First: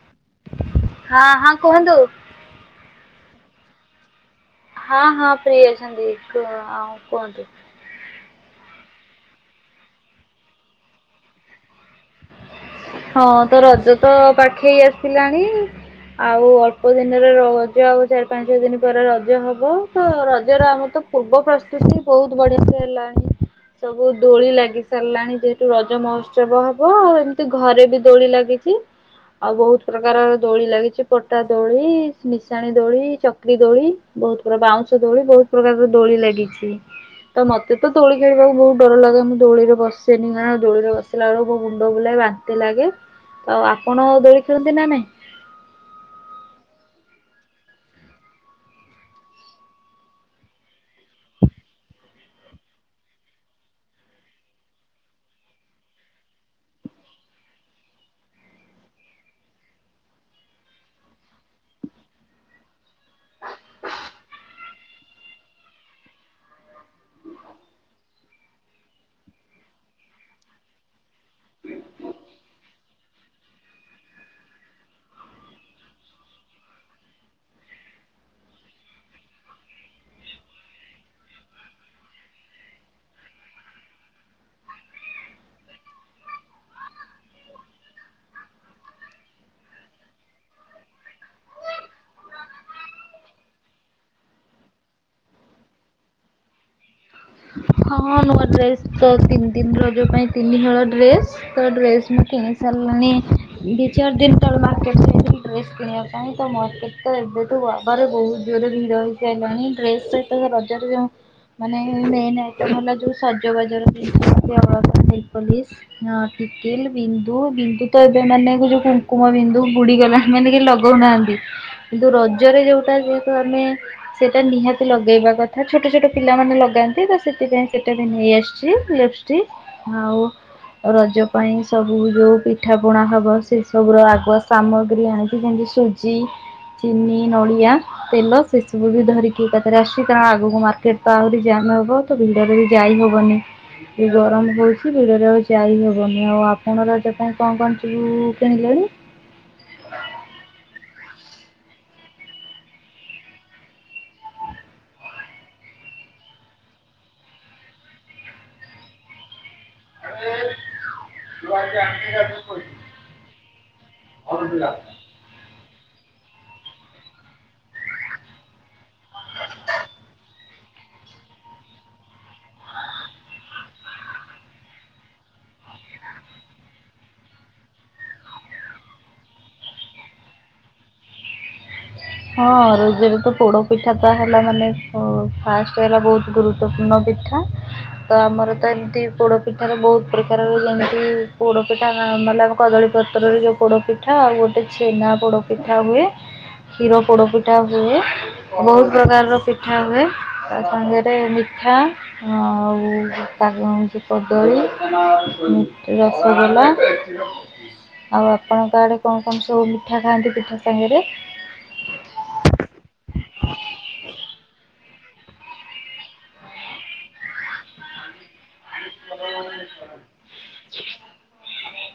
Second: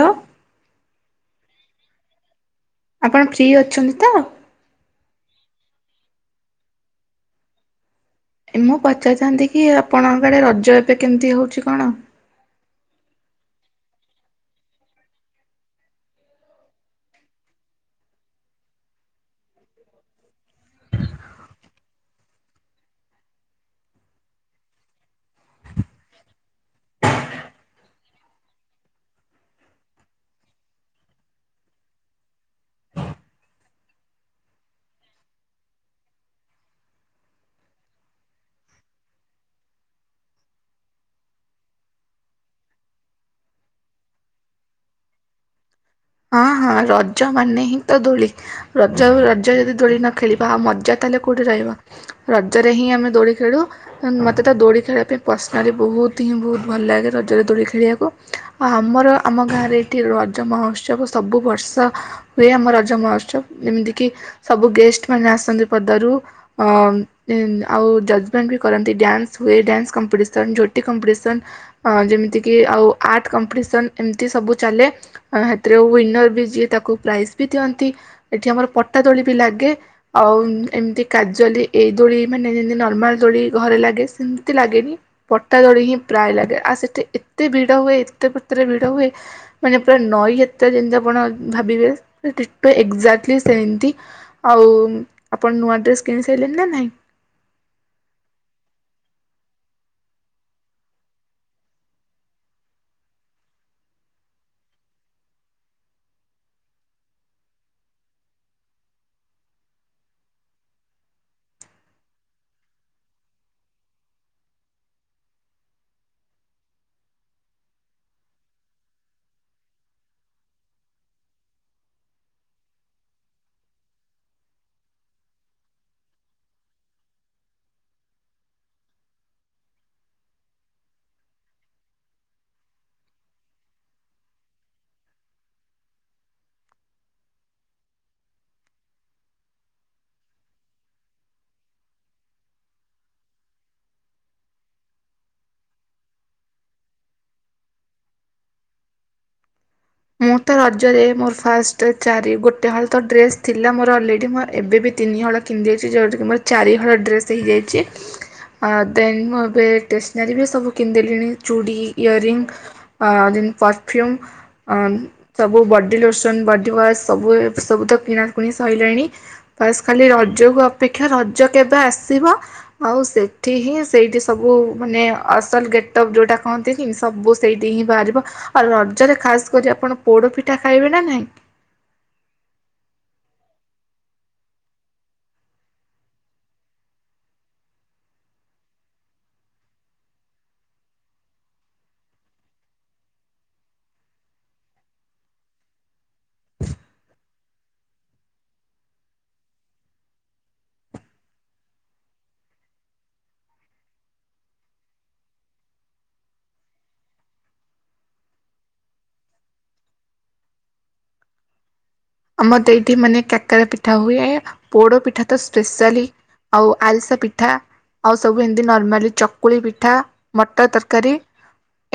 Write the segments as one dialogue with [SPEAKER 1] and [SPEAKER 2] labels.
[SPEAKER 1] Hello
[SPEAKER 2] ହଁ ହଁ କୁହନ୍ତୁ।
[SPEAKER 1] ଆପଣ ଫ୍ରି ଅଛନ୍ତି ତ?
[SPEAKER 2] ହଁ ହଁ ଫ୍ରି ଅଛନ୍ତି କୁହ ହଉ କୁହନ୍ତୁ।
[SPEAKER 1] ମୁଁ ପଚାରିଥାନ୍ତି କି ଆପଣଙ୍କ ଆଡ଼େ ରଜ ଏବେ କେମିତି ହେଉଛି କଣ?
[SPEAKER 2] ହଁ ତ ରଜ ତ ପାଖେଇ ଆସିଲାଣି ଆଉ ଅଳ୍ପ ଦିନରେ ରଜ ଆଉ ଚାରି ପାଞ୍ଚ ଛଅ ଦିନ ପରେ ରଜ ହବ ତ ରଜର ଆମର ତ ପୂର୍ବ ପ୍ରସ୍ତୁତି ବହୁତ ବଢିଆ ସେ ହେଲାଣି। ସବୁ ଦୋଳି ଲାଗି ସାରିଲାଣି ଯେହତୁ ରଜ ମହୋତ୍ସବ ହବ। ଆଉ ଏମତି ଘରେ ବି ଦୋଳି ଲାଗିଛି। ଆଉ ବହୁତ ପ୍ରକାରର ଦୋଳି ଲାଗିଛି ପଟା ଦୋଳି ନିଶାଣି ଦୋଳି ଚକ୍ରି ଦୋଳି। ବହୁତ ପ୍ରକାର ବାଉଁଶ ଦୋଳି ବହୁତ ପ୍ରକାର ଦୋଳି ଲାଗିଛି। ତ ମୋତେ ଦୋଳି ଖେଳିବାକୁ ବହୁତ ଡର ଲାଗେ ମୁଁ ଦୋଳିରେ ବସେନି କାଁଣ ଦୋଳିରେ ବସିଲା ବେଳକୁ ମୁୁଣ୍ଡ ବୁଲାଏ ବା ଲାଗେ ଆଉ ଆପଣ ଦୋଳି ଖେଳନ୍ତି ନା ନାଇଁ?
[SPEAKER 1] ହଁ ହଁ ରଜ ମାନେ ହିଁ ତ ଦୋଳି। ରଜ ରଜ ଯଦି ଦୋଳି ନ ଖେଳିବ ଆଉ ମଜା ତାହେଲେ କୋଉଠି ରହିବ। ରଜରେ ହିଁ ଆମେ ଦୋଳି ଖେଳୁ। ମୋତେ ତ ଦୋଳି ଖେଳିବା ପାଇଁ ପର୍ସନାଲି ବହୁତ ହିଁ ବହୁତ ଭଲ ଲାଗେ ରଜରେ ଦୋଳି ଖେଳିବାକୁ। ଆମର ଆମ ଗାଁରେ ଏଠି ରଜ ମହୋସ୍ ଉତ୍ସବ ସବୁ ବର୍ଷ ହୁଏ ଆମ ରଜମହୋତ୍ସବ ଯେମିତିକି ସବୁ ଗେଷ୍ଟ ମାନେ ଆସନ୍ତି ପଦାରୁ ଅ ଆଉ ଜଜମେଣ୍ଟ ବି କରନ୍ତି ଡ୍ୟାନ୍ସ ହୁଏ ଡ୍ୟାନ୍ସ କମ୍ପିଟିସନ୍, ଝୋଟି କମ୍ପିଟିସନ୍ ଯେମିତିକି ଆଉ ଆର୍ଟ କମ୍ପିଟିସନ୍ ଏମିତି ସବୁ ଚାଲେ ୱିନର ବି ଯିଏ ତାକୁ ପ୍ରାଇଜ୍ ବି ଦିଅନ୍ତି। ଏଠି ଆମର ପଟା ଦୋଳି ବି ଲାଗେ। ଆଉ ଇମ ଏମତି କାଜଲି ଏଇ ଦୋଳି ମାନେ ଯେମିତି ନର୍ମାଲ ଦୋଳି ଘରେ ଲାଗେ ସେମିତି ଲାଗେନି। ପଟା ଦୋଳି ହିଁ ପ୍ରାୟ ଲାଗେ ଆଉ ସେଠି ଏତେ ଭିଡ଼ ହୁଏ ଏତେ ମାତ୍ରାରେ ଭିଡ଼ ହୁଏ। ମାନେ ପୁରା ନଈ ଯାତ୍ରା ଯେମିତି ଆପଣ ଭାବିବେ ଡିଟୋ ଏକଯାଟଲି ସେମତି। ଆଉ ଆପଣ ନୂଆ ଡ୍ରେସ୍ କିଣି ସାଇଲେନ ନା ନାହିଁ?
[SPEAKER 2] ହଁ ହଁ ନୂଆ ଡ୍ରେସ୍ ତ ତିନି ଦିନ ରଜ ପାଇଁ ତିନିହଳ ଡ୍ରେସ୍। ତ ଡ୍ରେସ୍ ମୁଁ କିଣି ସାରଲିଣି। ଦି ଚାର୍ ଦିନ ତଳେ ମାର୍କେଟ ଯାଇଥିଲି ଡ୍ରେସ କିଣିବା ପାଇଁ ତ ମତେ ତ ଏବେଠୁ ୱା ବରେ ବହୁତ ଜୋରରେ ଭିଡ ହେଇସାଇଲାଣି ଡ୍ରେସ୍ ସହିତ ରଜରେ ଯୋଉଁ ମାନେ ନେଇନାଇଁ ନନା ଯୋଉ ସଜବାଜର ଜିନିଷ ସବୁ ନେଲ୍ ପୋଲିସ। ହଁ ଟିକିଲି, ବିନ୍ଦୁ, ବିନ୍ଦୁ ତ ଏବେ ମାନେକୁ ଯୋଉ କୁଙ୍କୁମ ବିନ୍ଦୁ ବୁଡିଗଲା। ମାନେ କିଏ ଲଗୋଉନାହାନ୍ତି। କିନ୍ତୁ ରଜରେ ଯୋଉଟା ଯେହେତୁ ଆମେ ସେଇଟା ନିହାତି ଲଗେଇବା କଥା। ଛୋଟ ଛୋଟ ପିଲାମାନେ ଲଗାନ୍ତି ତ ସେ ସେଥିପାଇଁ ସେଟା ବି ନେଇ ଆସଚି ଲିପଷ୍ଟିକ ଆଉ ରଜ ପାଇଁ ସବୁ ଯୋଉ ପିଠା ପଣା ହବ ସେ ସବୁ ର ଆଗୁଆ ସାମଗ୍ରୀ ଆଣିକି। ଯେମତି ସୁଜ ଜି, ଚିନି, ନଡ଼ିଆ ତେଲ ସେସବୁ ବି ଧରିକି ଏକଥାରେ ଆସଚି କାରଣ ଆଗକୁ ମାର୍କେଟ ତ ଆହୁରି ଜାମ ହବ। ତ ଭିଡ଼ରେ ବି ଯାଇ ହବନି। ଏ ଗରମ ହୋଉଚି ଭିଡ଼ରେ ଆଉ ଯାଇ ହେବନି। ଆଉ ଆପଣ ରଜ ପାଇଁ କଣ କଣ ସବୁ କିଣିଲେଣି?
[SPEAKER 1] ମୁଁ ତ ରଜରେ ମୋର ଫାଷ୍ଟ ଚାରି ଗୋଟେ ହଳ ତ ଡ୍ରେସ୍ ଥିଲା ମୋର ଅଲରେଡ଼ି। ମୋର ଏବେ ବି ତିନି ହଳ କିଣଦେଇଚି ଯୋଉତିକେ ମୋର ଚାରିହଳ ଡ୍ରେସ୍ ହେଇଯାଇଚି। ଆଉ ଦେନ୍ ମୁଁ ଏବେ ଟେସନାରୀ ବି ସବୁ କିନଦେଲିଣି ଚୁଡ଼ି, ଇୟରିଙ୍ଗ ଆ ଦେନ୍ ପରଫ୍ୟୁମ୍। ଅନ ସବୁ ବଡି ଲୋସନ, ବଡି ୱାସ, ସବୁ ଏତ ସବୁ ତ କିଣାକୁଣି ସଇଲାଣି। ବସ୍ ଖାଲି ରଜକୁ ଅପେକ୍ଷା ରଜ କେବେ ଆସିବ। ଆଉ ସେଠି ହିଁ ସେଇଠି ସବୁ ମାନେ ଅସଲ ଗେଟପ୍ ଯୋଉଟା କହନ୍ତି ଦେଖି ସବୁ ସେଇଠି ହିଁ ବାହାରିବ। ଆଉ ରଜରେ ଖାସ କରି ଆପଣ ପୋଡ ପିଠା ଖାଇବେ ନା ନାହିଁ?
[SPEAKER 2] ହଁ ରୋଜରେ ତ ପୋଡ ପିଠା ଟା ହେଲା ମାନେ ଓ ଫାଷ୍ଟ ହେଲା ବହୁତ ଗୁରୁ ତ୍ୱପୂର୍ଣ ପିଠା। ତ ଆମର ତ ଏମତି ପୋଡ ପିଠା ର ବହୁତ ପ୍ରକାରର ଯେମିତି ପୋଡ ପିଠା ନମାଲ। କଦଳୀ ପତ୍ରରେ ଯୋଉ ପୋଡପିଠା ଆଉ ଗୋଟେ ଛେନା ପୋଡ ପିଠା ହୁଏ। କ୍ଷୀର ପୋଡପିଠା ହୁଏ। ବହୁତ ପ୍ରକାରର ପିଠା ହୁଏ। ତା ସାଙ୍ଗରେ ମିଠା। ଆଉ ତାଙ୍ଗ ହୋଉଚି କଦଳୀ, ରସ ରସଗୋଲା। ଆଉ ଆପଣଙ୍କଆଡ଼େ କଣ କଣ ସବୁ ମିଠା ଖାଆନ୍ତି ପିଠା ସାଙ୍ଗେରେ?
[SPEAKER 1] ଆମର ତ ଏଠି ମାନେ କାକେରା ପିଠା ହୁଏ, ପୋଡ ପିଠା ତ ସ୍ପେସାଲି ଆଉ ଆରିସା ପି ପିଠା, ଆଉ ସବୁ ଏମିତି ନର୍ମାଲି ଚକୁଳି ପିଠା, ମଟର ତରକାରୀ।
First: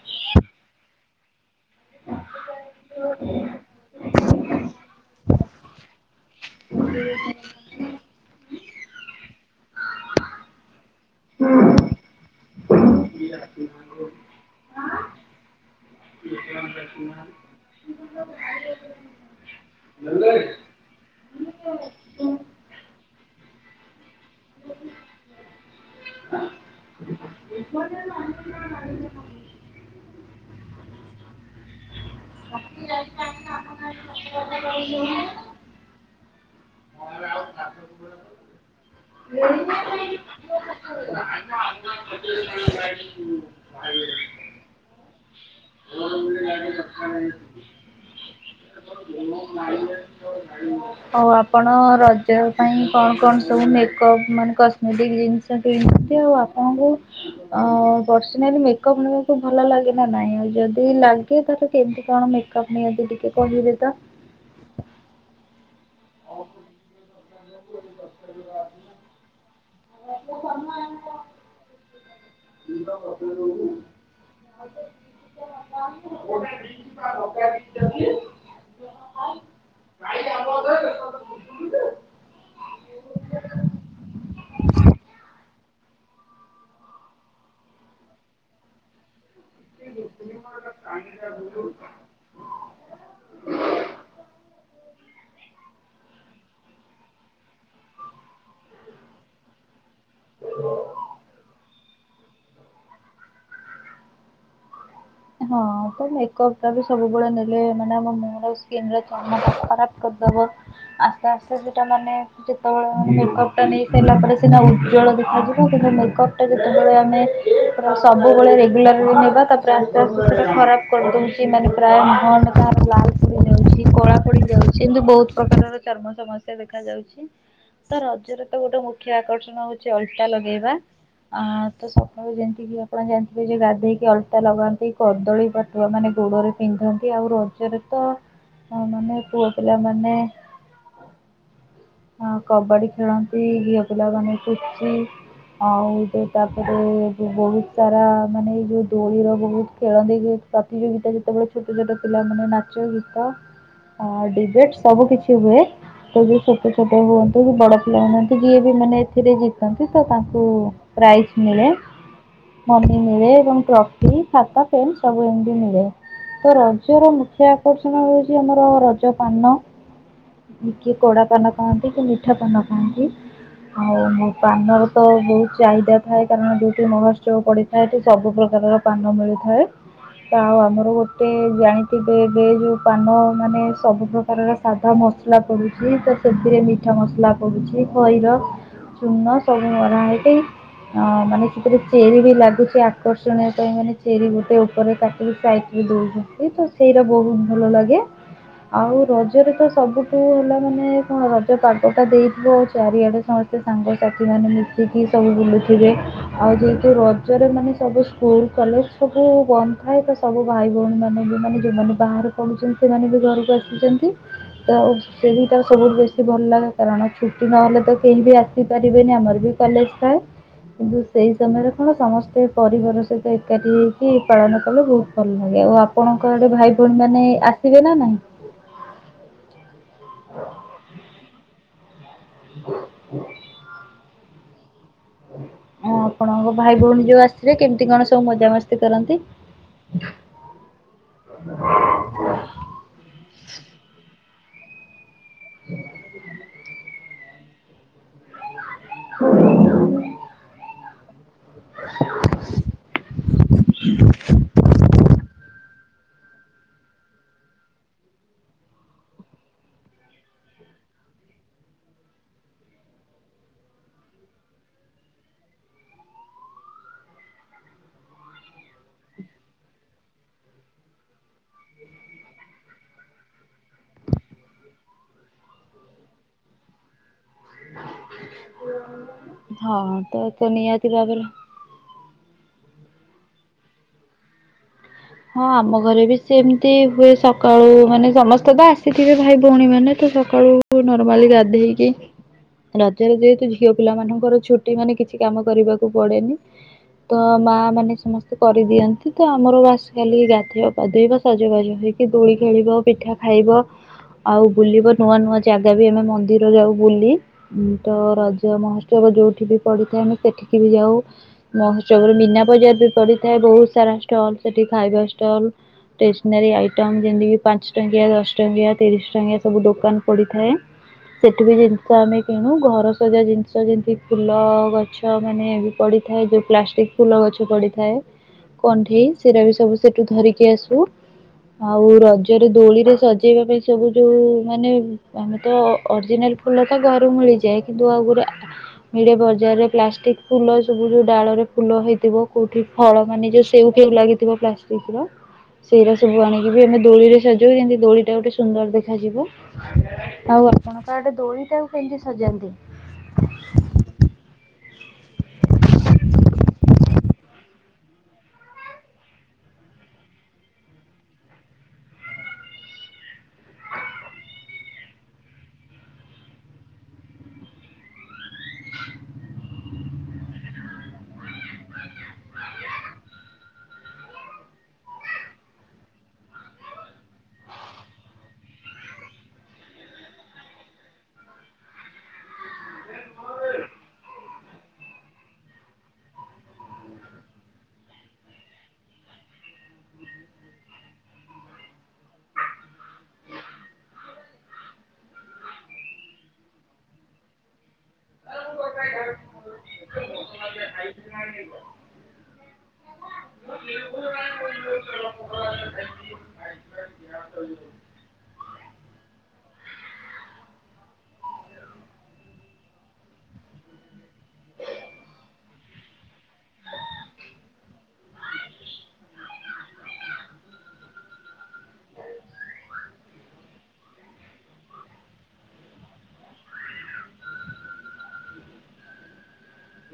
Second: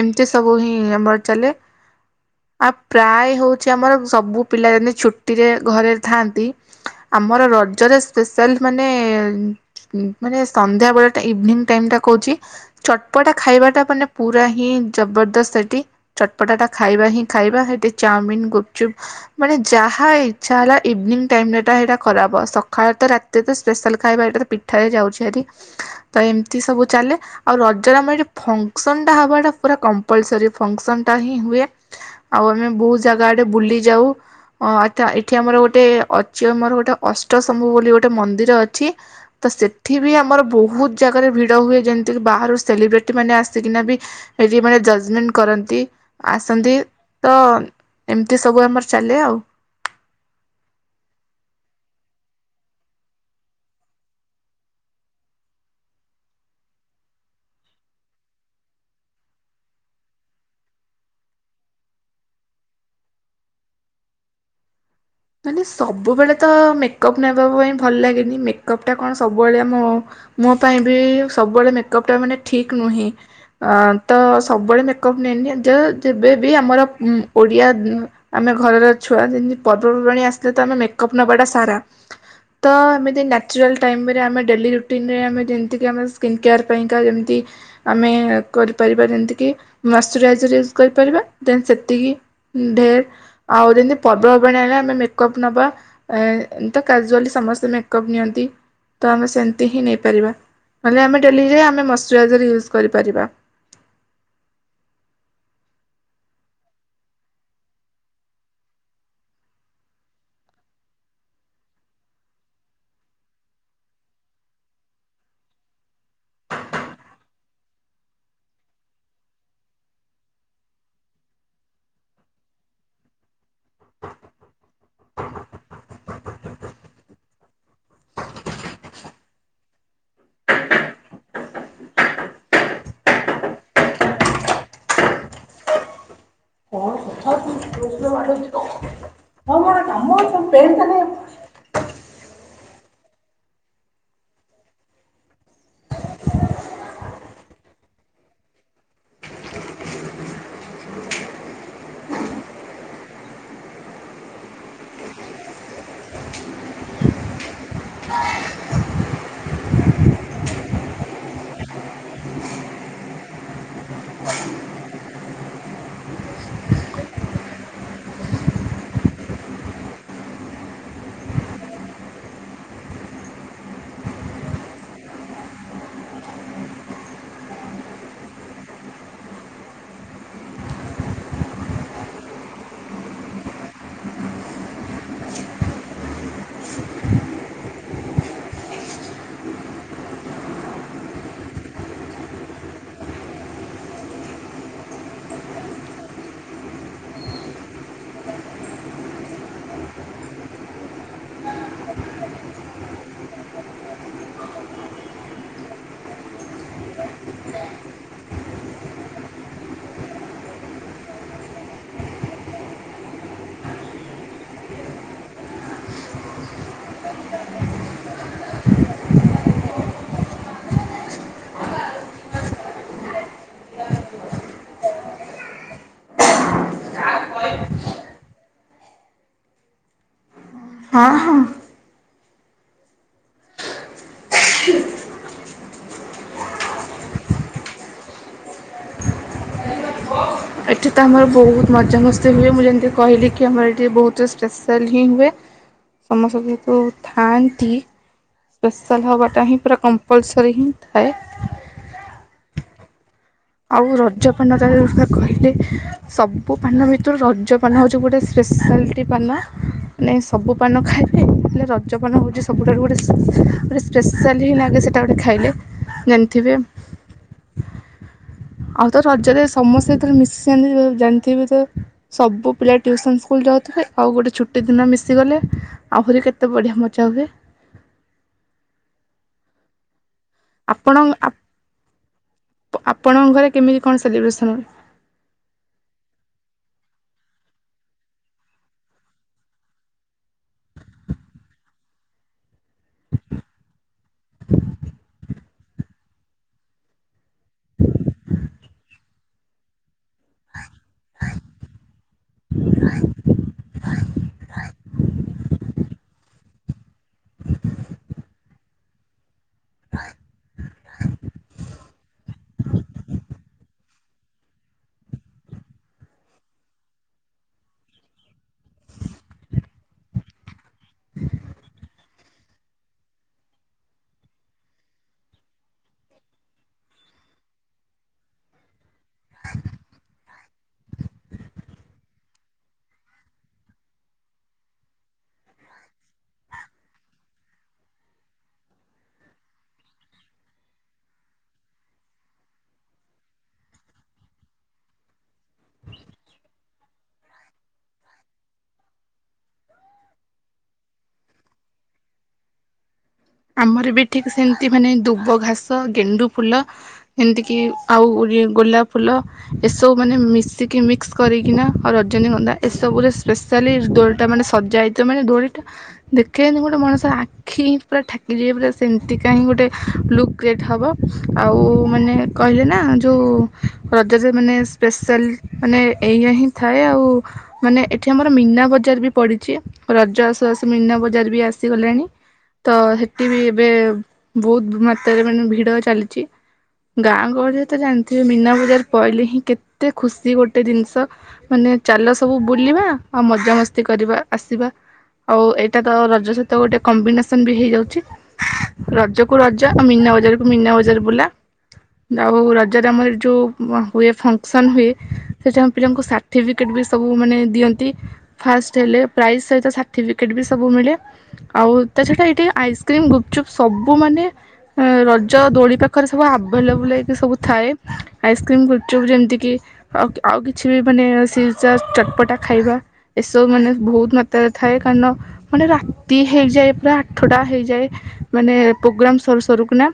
[SPEAKER 1] ଏମିତି ସବୁ ହିଁ ଆମର ଚାଲେ। ଆ ପ୍ରାୟେ ହୋଉଚି ଆମର ସବୁ ପିଲା ଆନି ହୁଟିରେ ଘରେ ଥାଆନ୍ତି। ଆମର ରଜରେ ସ୍ପେଶାଲ ମାନେ ମାନେ ସନ୍ଧ୍ୟାବେଳ ଟା ଇଭିନିଂ ଟାଇମ ଟା କଉଚି। ଚଟପଟା ଖାଇବାଟା ମାନେ ପୁରା ହିଁ ଜବରଦସ୍ତ ସେଠି। ଚଟପଟାଟା ଖାଇବା ହିଁ ଖାଇବା। ହେଟି ଚାଓମିନ ଗୁପଚୁପ ମାନେ ଯାହା ଇଚ୍ଛା ହେଲା ଇଭିନିଂ ଟାଇମ ଏଟା ହେଟା ଖରାପ। ସକାଳେ ତ ରାତିରେ ତ ସ୍ପେଶାଲ ଖାଇବା ଏଇଟା ତ ପିଠାରେ ଯାଉଛି ହେରି। ତ ଏମିତି ସବୁ ଚାଲେ। ଆଉ ରଜର ଆମ ଏଟି ଫଙ୍କସନଟା ହବାଟା ପୁରା କମ ଫନକ୍ସନ ହିଁ ହୁଏ ଆଉ ଆମେ ବହୁତ ଜାଗାଆଡ଼େ ବୁଲି ଯାଉ। ଅ ଏଠି ଆମର ଗୋଟେ ଅଛି ଆମର ଗୋଟେ ଅଷ୍ଟଶମ୍ଭୁ ବୋଲି ଗୋଟେ ମନ୍ଦିର ଅଛି। ତ ସେଠି ବି ଆମର ବହୁତ ଜାଗାରେ ଭିଡ଼ ହୁଏ ଯେମିତିକି ବାହାରୁ ସେଲିବ୍ରିଟି ମାନେ ଆସିକିନା ବି ସେଠି ମାନେ ଜର୍ଜମେଣ୍ଟ କରନ୍ତି ଆସନ୍ତି ତ ଏମିତି ସବୁ ଆମର ଚାଲେ ଆଉ।
[SPEAKER 2] [inaudible] ଆଉ ଆପଣ ରଜ ପାଇଁ କଣ କଣ ସବୁ ମେକପ୍ ମାନେ କସ୍ମେଟିକ୍ ଜିନିଷ ଏମତି ଆଉ ଆପଣଙ୍କୁ [inaudible] ଅ ପର୍ସନାଲି ମେକପ୍ ନବାକୁ ଭଲଲାଗେ ନା ନାଇଁ। ଯଦି ଲାଗେ ତାର କେମିତି କଣ ମେ [inaudible] ଟିକେ କହିବେ ତ।
[SPEAKER 1] ମାନେ ସବୁବେଳେ ତ ମେକଅପ୍ ନେବା ପାଇଁ ଭଲ ଲାଗେନି ମେକଅପଟା କଣ ସବୁବେଳେ ଆମ ମୋ ପାଇଁ ବି ସବୁବେଳେ ମେକଅପ୍ ଟା ମାନେ ଠିକ୍ ନୁହେଁ ଆଁ ତ ସବୁବେଳେ ମେକଅପ୍ ନେଇନି ଯ ଯେବେବି ଆମର ଓଡ଼ିଆ ଆମେ ଘରର ଛୁଆ ଯେମିତି ପର୍ବପର୍ବାଣୀ ଆସିଲେତ ଆମେ ମେକଅପ୍ ନେବାଟା ସାରା ତ ଏମିତି ନ୍ୟାଚୁରାଲ ଟାଇମରେ ଆମେ ଡେଲି ରୁଟିନରେ ଆମେ ଯେମିତିକି ଆମେ ସ୍କିନକେୟାର୍ ପାଇଁକା ଯେମିତି ଆମେ କରିପାରିବା ଯେମିତିକି ମଶ୍ଚରାଇଜର ୟୁଜ କରିପାରିବା ଦେନ ସେତିକି ଢେର ଆଉ ରହିଲା ପର୍ବ ଆମେ ମେକଅପ୍ ନବା ଏ ତ କାଜୁଆଲି ସମସ୍ତେ ମେକଅପ୍ ନିଅନ୍ତି। ତ ଆମେ ସେମିତି ହିଁ ନେଇପାରିବା ନହଲେ ଆମେ ଡେଲିରେ ଆମେ ମଶ୍ଚରାଇଜର ୟୁଜ କରିପାରିବା।
[SPEAKER 2] ହଁ ତ ମେକପଟା ବି ସବୁବେଳେ ନେଲେ ମାନେ ଆମ ମୁହଁର ସ୍କିନର ଖରାପ୍ କରିଦବ ଆସ୍ତେ ଆସ୍ତେ ସେଟା ମାନେ ଯେତେବେଳେ ମେକଅପଟା ନେଇସାରିଲା ପରେ ସିନା ଉଜ୍ଜଳ ଦେଖାଯିବ କିନ୍ତୁ ମେକପ ଯେତେବେଳେ ଆମେ ସବୁବେଳେ ରେଗୁଲାର ବି ନେବା ତାପରେ ଖରାପ କରିଦଉଛି ମାନେ ପ୍ରାୟ ମନ [inaudible] କଳା ପଡ଼ି ଯାଉଛି କିନ୍ତୁ ବହୁତ ପ୍ରକାରର ଚର୍ମ ସମସ୍ୟା ଦେଖାଯାଉ। ସାର୍ ଆଜିର ତ ଗୋଟେ ମୁଖ୍ୟ ଆକର୍ଷଣ ହଉଛି ଅଲତା ଲଗେଇବା। ଆ ତ ସକାଳୁ ଯେମିତି କିି ଆପଣ ଜାଣିଥିବେ ଯେ ଗାଧେଇକି ଅଲତା ଲଗା ସେଇ କଦଳୀପତ୍ର ମାନେ ଗୋଡ଼ରେ
[SPEAKER 1] କଣ
[SPEAKER 2] ପିନ୍ଧନ୍ତି
[SPEAKER 1] କଥା
[SPEAKER 2] ଆଉ ରଜରେ ତ ହଁ ମାନେ ପୁଅ ପିଲାମାନେ
[SPEAKER 1] ପେନ ତାନ [inaudible]
[SPEAKER 2] ହଁ କବାଡ଼ି ଖେଳନ୍ତି ଝିଅ ପିଲାମାନେ ପୁଚି। ଆଉ ତ ତାପରେ ବହୁତ ଉଚାର ମାନେ ଏଇ ଯେଉଁ ଦୋଳିର ବହୁତ ଖେଳନ୍ତି ଯୋ ପ୍ରତିଯୋଗିତା ଯେତେବେଳେ ଛୋଟଛୋଟ ପିଲାମାନେ ନାଚ, ଗୀତ ହଁ ଡିବେଟ୍ ସବୁ କିଛି ହୁଏ। ଛୋଟଛୋଟ ହୁଅନ୍ତୁ କି ବଡ଼ ପିଲା ହୁଅନ୍ତି ଯିଏବି ମାନେ ଏଥିରେ ଜିତନ୍ତି ତ ତାଙ୍କୁ ପ୍ରାଇଜ୍ ମିଳେ ମନି ମିଳେ ଏବଂ ଟ୍ରଫି ଖାତା ସବୁ ଏମିତି ମିଳେ। ତ ରଜର ମୁଖ୍ୟ ଆକର୍ଷଣ ହଉଛି ଆମର ରଜ ପାନ। କିଏ କଡ଼ା ପାନ ଖାଆନ୍ତି କିଏ ମିଠା ପାନ ଖାଆନ୍ତି। ଆଉ ମୋ ପାନର ତ ବହୁତ ଚାହିଦା ଥାଏ କାରଣ ଯଉଠି ମହୋତ୍ସବ ପଡ଼େ ସେଠି ସବୁ ପ୍ରକାରର ପାନ ମିଳିଥାଏ।
[SPEAKER 1] [inaudible]
[SPEAKER 2] ଯାହା ହେଉ ଆମର ଗୋଟେ ଜାଣିଥିବେ ଏବେ ଯଉ ପାନ ମାନେ ସବୁ ସାଧା ମସଲା ପଡୁଛି ତ ସେଥିରେ ମିଠା ମସଲା ପଡୁଛି ଖଇର। ଚୁନ ସବୁ ବର ହେ ଟ [inaudible] ହଁ ମାନେ ସେଥିରେ ଚେରି ବି ଲାଗୁଚି ଆକର୍ଷଣୀୟ ପାଇଁ ମାନେ ଚେରି ଗୋଟ ସେ ଉପରେ କାଟି ଷ୍ଟ୍ରାଇକ ଦଉଚନ୍ତି ତ ସେଇରା ବହୁତ ଭଲ ଲାଗେ। ଆଉ ରଜରେ ତ ସବୁଠୁ ହେଲା ମାନେ କଣ ରଜ ପାଗଟା ଦେଇଥିବ ଆଉ ଚାରିଆଡ଼େ ସମ ସ୍ତେ ସାଙ୍ଗ ସାଥି ମାନେ ମିଶିକି ସବୁ ବୁଲୁଥୁବେ। ଆଉ ଯେହେତୁ ରଜରେ ମାନେ ସବୁ ସ୍କୁଲ କଲେଜ ସବ ବୁ ବନ୍ଦ ଥାଏ ତ ସବୁ ଭାଇ ଭଉଣୀ ମାନେ ବି ମାନେ ଯୋଉମାନେ ବାହାରେ ପଢୁଚନ୍ତି ସେମାନେ ବି ଘରକୁ ଆସିଚନ୍ତି। ତ ସେହିଟାର ସବୁଠୁ ବେଶୀ ଭଲ ଲାଗେ କାରଣ ଛୁଟି ନହେଲେ ତ କେହି ବି ଆସିପାରିବେନି ଆମର ବି କଲେଜ ଥାଏ କିନ୍ତୁ ସେହି ସମୟରେ କଣ ସମସ୍ତେ ପରିବାର ସହିତ ଏକାଠି ହେଇ କି ପାଳନ କଲେ ବହୁତ ଭଲ ଲାଗେ ଆଉ ଆପଣଙ୍କ ଆଡ଼େ ଭାଇ ଭଉଣୀ ମାନେ ଆସିବେ ନା ନାଇଁ?
[SPEAKER 1] ହଁ ହଁ।
[SPEAKER 2] ହଁ ଆ ଆପଣଙ୍କ ଭାଇ ଭଉଣୀ ଯୋଉ ଆସିବେ କେମତି କଣ ସବୁ ମଜା ମସ୍ତି କରନ୍ତି?
[SPEAKER 1] ଏଠି ତ ଆମର ବହୁତ ମଜାମସ୍ତି ହୁଏ ମୁଁ ଯେନ୍ତି କହିଲି କି ଆମର ଏଠି ବହୁତୁ ସ୍ପେଶାଲ ହିଁ ହୁଏ। ସମସ୍ତେ ଯେହେତୁ ଥାଆନ୍ତି ସ୍ପେଶାଲ୍ ହବାଟା ହିଁ ପୁରା କମ୍ପଲସରି ହିଁ ଥାଏ। ଆଉ ରଜ ପାନଟା ଯୋଉ ସୁଧା କହିଲି ସବୁ ପାନ ଭିତୁରୁ ରଜପାନ ହଉଚି ଗୋଟେ ସ୍ପେଶାଲିଟି ପାନ। ନାଇଁ ସବୁ ପାନ ଖାଇବେ ହେଲେ ରଜପାନ ହଉଚି ସବୁଠାରୁ ଗୋଟେ ଗୋଟେ ସ ସ୍ପେଶାଲି ହି ଲାଗେ ସେଟା ଗୋଟେ ଖାଇଲେ ଜାଣଥିବେ? ଆଉ ତ ରଜରେ ସମସ୍ତେ ଯେତବଳେ ମିଶି ଯାଆନ୍ତି ଆଉ ଜାଣଥିବେ ତ ସବୁ ପିଲା ଟିଉସନ ସ୍କୁଲ ଯାଉଥୁବେ ଆଉ ଗୋଟେ ଛୁଟି ଦିନ ମିଶିଗଲେ ଆହୁରି କେତେ ବଢ଼ିଆ ମଜା ହୁଏ।
[SPEAKER 2] ହଁ ତ ତ ନିହାତି
[SPEAKER 1] ଆପଣ
[SPEAKER 2] ଭାବରେ
[SPEAKER 1] ଆପଣଙ୍କ ଘରେ କେମିତି କଣ ସେଲିବ୍ରେସନ୍ ହୁଏ?
[SPEAKER 2] ହଁ ଆମ ଘରେ ବି ସେମତି ହୁଏ ସକାଳୁ ମାନେ ସମସ୍ତେ ତ ଆସିଥିବେ ଭାଇ ଭଉଣୀ ମାନେ ତ ସକାଳୁ କୁ ନର୍ମାଲି ଗାଧେଇକି ରଜରେ ଯେହେତୁ ଝିଅ ପିଲା ମାନଙ୍କର ଛୁଟି ମାନେ କିଛି କାମ କରିବାକୁ ପଡ଼େନି ତ ମା ମାନେ ସମସ୍ତେ କରିଦିଅନ୍ତି ତ ଆମର ବାସ୍ ଖାଲି ଗାଧେଇବ ପାଧେଇବ ସଜବାଜ ହେଇକି ଦୋଳି ଖେଳିବ ପିଠା ଖାଇବ ଆଉ ବୁଲିବ ନୂଆ ନୂଆ ଜାଗା ବି ଆମେ ମନ୍ଦିର ଯାଉ ବୁଲି। ତ ରଜ ମହୋତ୍ସବ ଯୋଉଠି ବି ପଡ଼ିଥାଏ ଆମେ ସେଠିକି ବି ଯାଉ। ମହୋତ୍ସବରେ ମିନା ବଜାର ବି ପଡ଼ିଥାଏ ବହୁତ ସାରା ଷ୍ଟଲ ସେଠି ଖାଇବା ଷ୍ଟଲ ଟେସନାରୀ ଆଇଟମ୍ ଯେମତିି କି ପାଁଶ ଟଙ୍କିଆ, ଦଶ ଟଙ୍କିଆ, ତିରିଶ ଟଙ୍କିଆ ସବୁ ଦୋକାନ ପଡ଼ିଥାଏ। ସେଠୁ ବି ଜିନଷ ଆମେ କିଣୁ ଘର ସଜା ଜିନଷ ଯେନ୍ତି ଫୁଲ ଅ ଅ ଗଛ ଗଛ ମାନେ ବି ପଡ଼ିଥାଏ ଯୋଉ ପ୍ଲାଷ୍ଟିକ ଫୁଲ ଗଛ ପଡ଼ିଥାଏ କଣ୍ଢେଇ ସେରା ବି ସବୁ ସେଠୁ ଧରିକି ଆସୁ। ଆଉ ରଜରେ ଦୋଳିରେ ସଜେଇବା ପାଇଁ ସବୁ ଯୋଉ ମାନେ ଆମେ ତ ଅ ଅରଜିନାଲ ଫୁଲ ତ ଘରୁ ମିଳିଯାଏ କିନ୍ତୁ ଆଉ ଗୁରେ ମିଳେ ବଜାରରେ ପ୍ଲାଷ୍ଟିକ ଫୁଲ ସବୁ ଯୋଉ ଡ଼ାଳରେ ଫୁଲ ହେଇଥିବ କୋଉଠି ଫଳ ମାନେ ଯୋଉ ସେଉ ଫେଉ ଲାଗିଥିବ ପ୍ଲାଷ୍ଟିକର ସେଇରା ସବୁ ଆଣିକି ବି ଆମେ ଦୋଳିରେ ସଜଉ ଯିନ୍ତି ଦୋଳି ଟା ଗୋଟେ ସୁନ୍ଦର ଦେଖାଯିବ। ଆଉ ଆପଣଙ୍କ ଆଡ଼େ ଦୋଳିଟାକୁ କେମତି ସଜାନ୍ତି?
[SPEAKER 1] ଆମର ବି ଠିକ ସେମତି ମାନେ ଦୁବ ଘାସ ଗେଣ୍ଡୁ ଫୁଲ ଏମତିକିି ଆଉ ଉରଲ ଗୋଲାପ ଫୁଲ ଏସବୁ ମାନେ ମିଶିକି ମିକ୍ସ କରିକିନା ଆଉ ରଜନୀଗନ୍ଧା ଏସବୁରେ ସ୍ପେସ ଚାଲି ଦୋଳିଟା ମାନେ ସଜା ହେଇଥିବ ମାନେ ଦୋଳିଟା ଦେଖେଇନି ଗୋଟେ ମଣିଷ ଆଖି ପୁରା ଠାକିଯିବେ ପୁରା ସେମିତି କାହିଁ ଗୋଟେ ଲୁକ୍ କ୍ରିଏଟ୍ ହେବ ଆଉ ମାନେ କହିଲେ ନା ଯୋଉ ରଜରେ ମାନେ ସ୍ପେଶାଲ ମାନେ ଏଇଆ ହିଁ ଥାଏ ଆଉ ମାନେ ଏଠି ଆମର ମୀନା ବଜାର ବି ପଡ଼ିଛି ରଜ ଆସୁ ଆସୁ ମୀନା ବଜାର ବି ଆସିଗଲାଣି। ତ ହେଠି ବି ଏବେ ବହୁତ ମାତ୍ରାରେ ମାନେ ଭିଡ ଚାଲିଛି। ଗାଁ ଗହଳିରେ ତ ଜାଣିଥିବେ ମୀନା ବଜାର ପଇଲେ ହିଁ କେତେ ଖୁସି ଗୋଟେ ଜିନିଷ। ମାନେ ଚାଲ ସବୁ ବୁଲିବା ଆଉ ମଜାମସ୍ତି କରିବା ଆସିବା। ଆଉ ଏଇଟା ତ ରଜ ସହିତ ଗୋଟେ କମ୍ବିନେସ ସେନି ବି ହେଇଯାଉଛି ରଜ କୁ ରଜ ଆଉ ମିନା ବଜାର ମିନା ବଜାର ବୁଲା ଆଉ ର ଯଦି ଆମର ଯଉ ହୁଏ ଫଙ୍କସନ୍ ହୁଏ ସେଠି ଆମ ପିଲାଙ୍କୁ ସାର୍ଟିଫିକେଟ୍ ବି ସବୁ ମାନେ ଦିଅନ୍ତି। ଫାଷ୍ଟ ହେଲେ ପ୍ରାଇଜ୍ ସହିତ ସାର୍ଟିଫିକେଟ୍ ବି ସବୁ ମିଳେ ଆଉ ତାଛଡ଼ା ଏଇଠି ଆଇସ୍କ୍ରିମ୍, ଗୁପଚୁପ୍ ସବୁ ମାନେ ରଜ ଦୋଳି ପାଖରେ ସବୁ ଆଭେଲେବୁଲ ହେଇକି ସବୁ ଥାଏ। ଆଇସ୍କ୍ରିମ, ଗୁପଚୁପ ଯେମିତି କିି ଆଉ ଆଉ କିଛି ବି ମାନେ ସିଛ ଚଟପଟା ଖାଇବା ଏସବୁ ମାନେ ବହୁତ ମାତ୍ରାରେ ଥାଏ କାରଣ ମାନେ ରାତି ହେଇଯାଏ। ପୁରା ଆଠଟା ହେଇଯାଏ ମାନେ ପ୍ରୋଗ୍ରାମ୍ ସରୁ ସରୁ କୁନା।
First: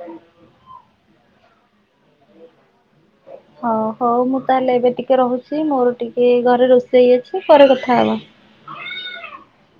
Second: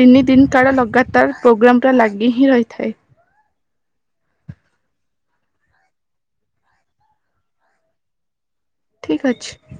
[SPEAKER 1] ତିନି ଦିନ କାଳ ଲଗାତାର ପ୍ରୋଗ୍ରାମଟା ଲାଗି ହିଁ ରହିଥାଏ।
[SPEAKER 2] ହଉ ହଉ ମୁଁ ତାହେଲେ ଏବେ ଟିକେ ରହୁଛି ମୋର ଟିକେ ଘରେ ରୋଷେଇ ଅଛି ପରେ କଥା ହବା।
[SPEAKER 1] ଠିକ୍ ଅଛି।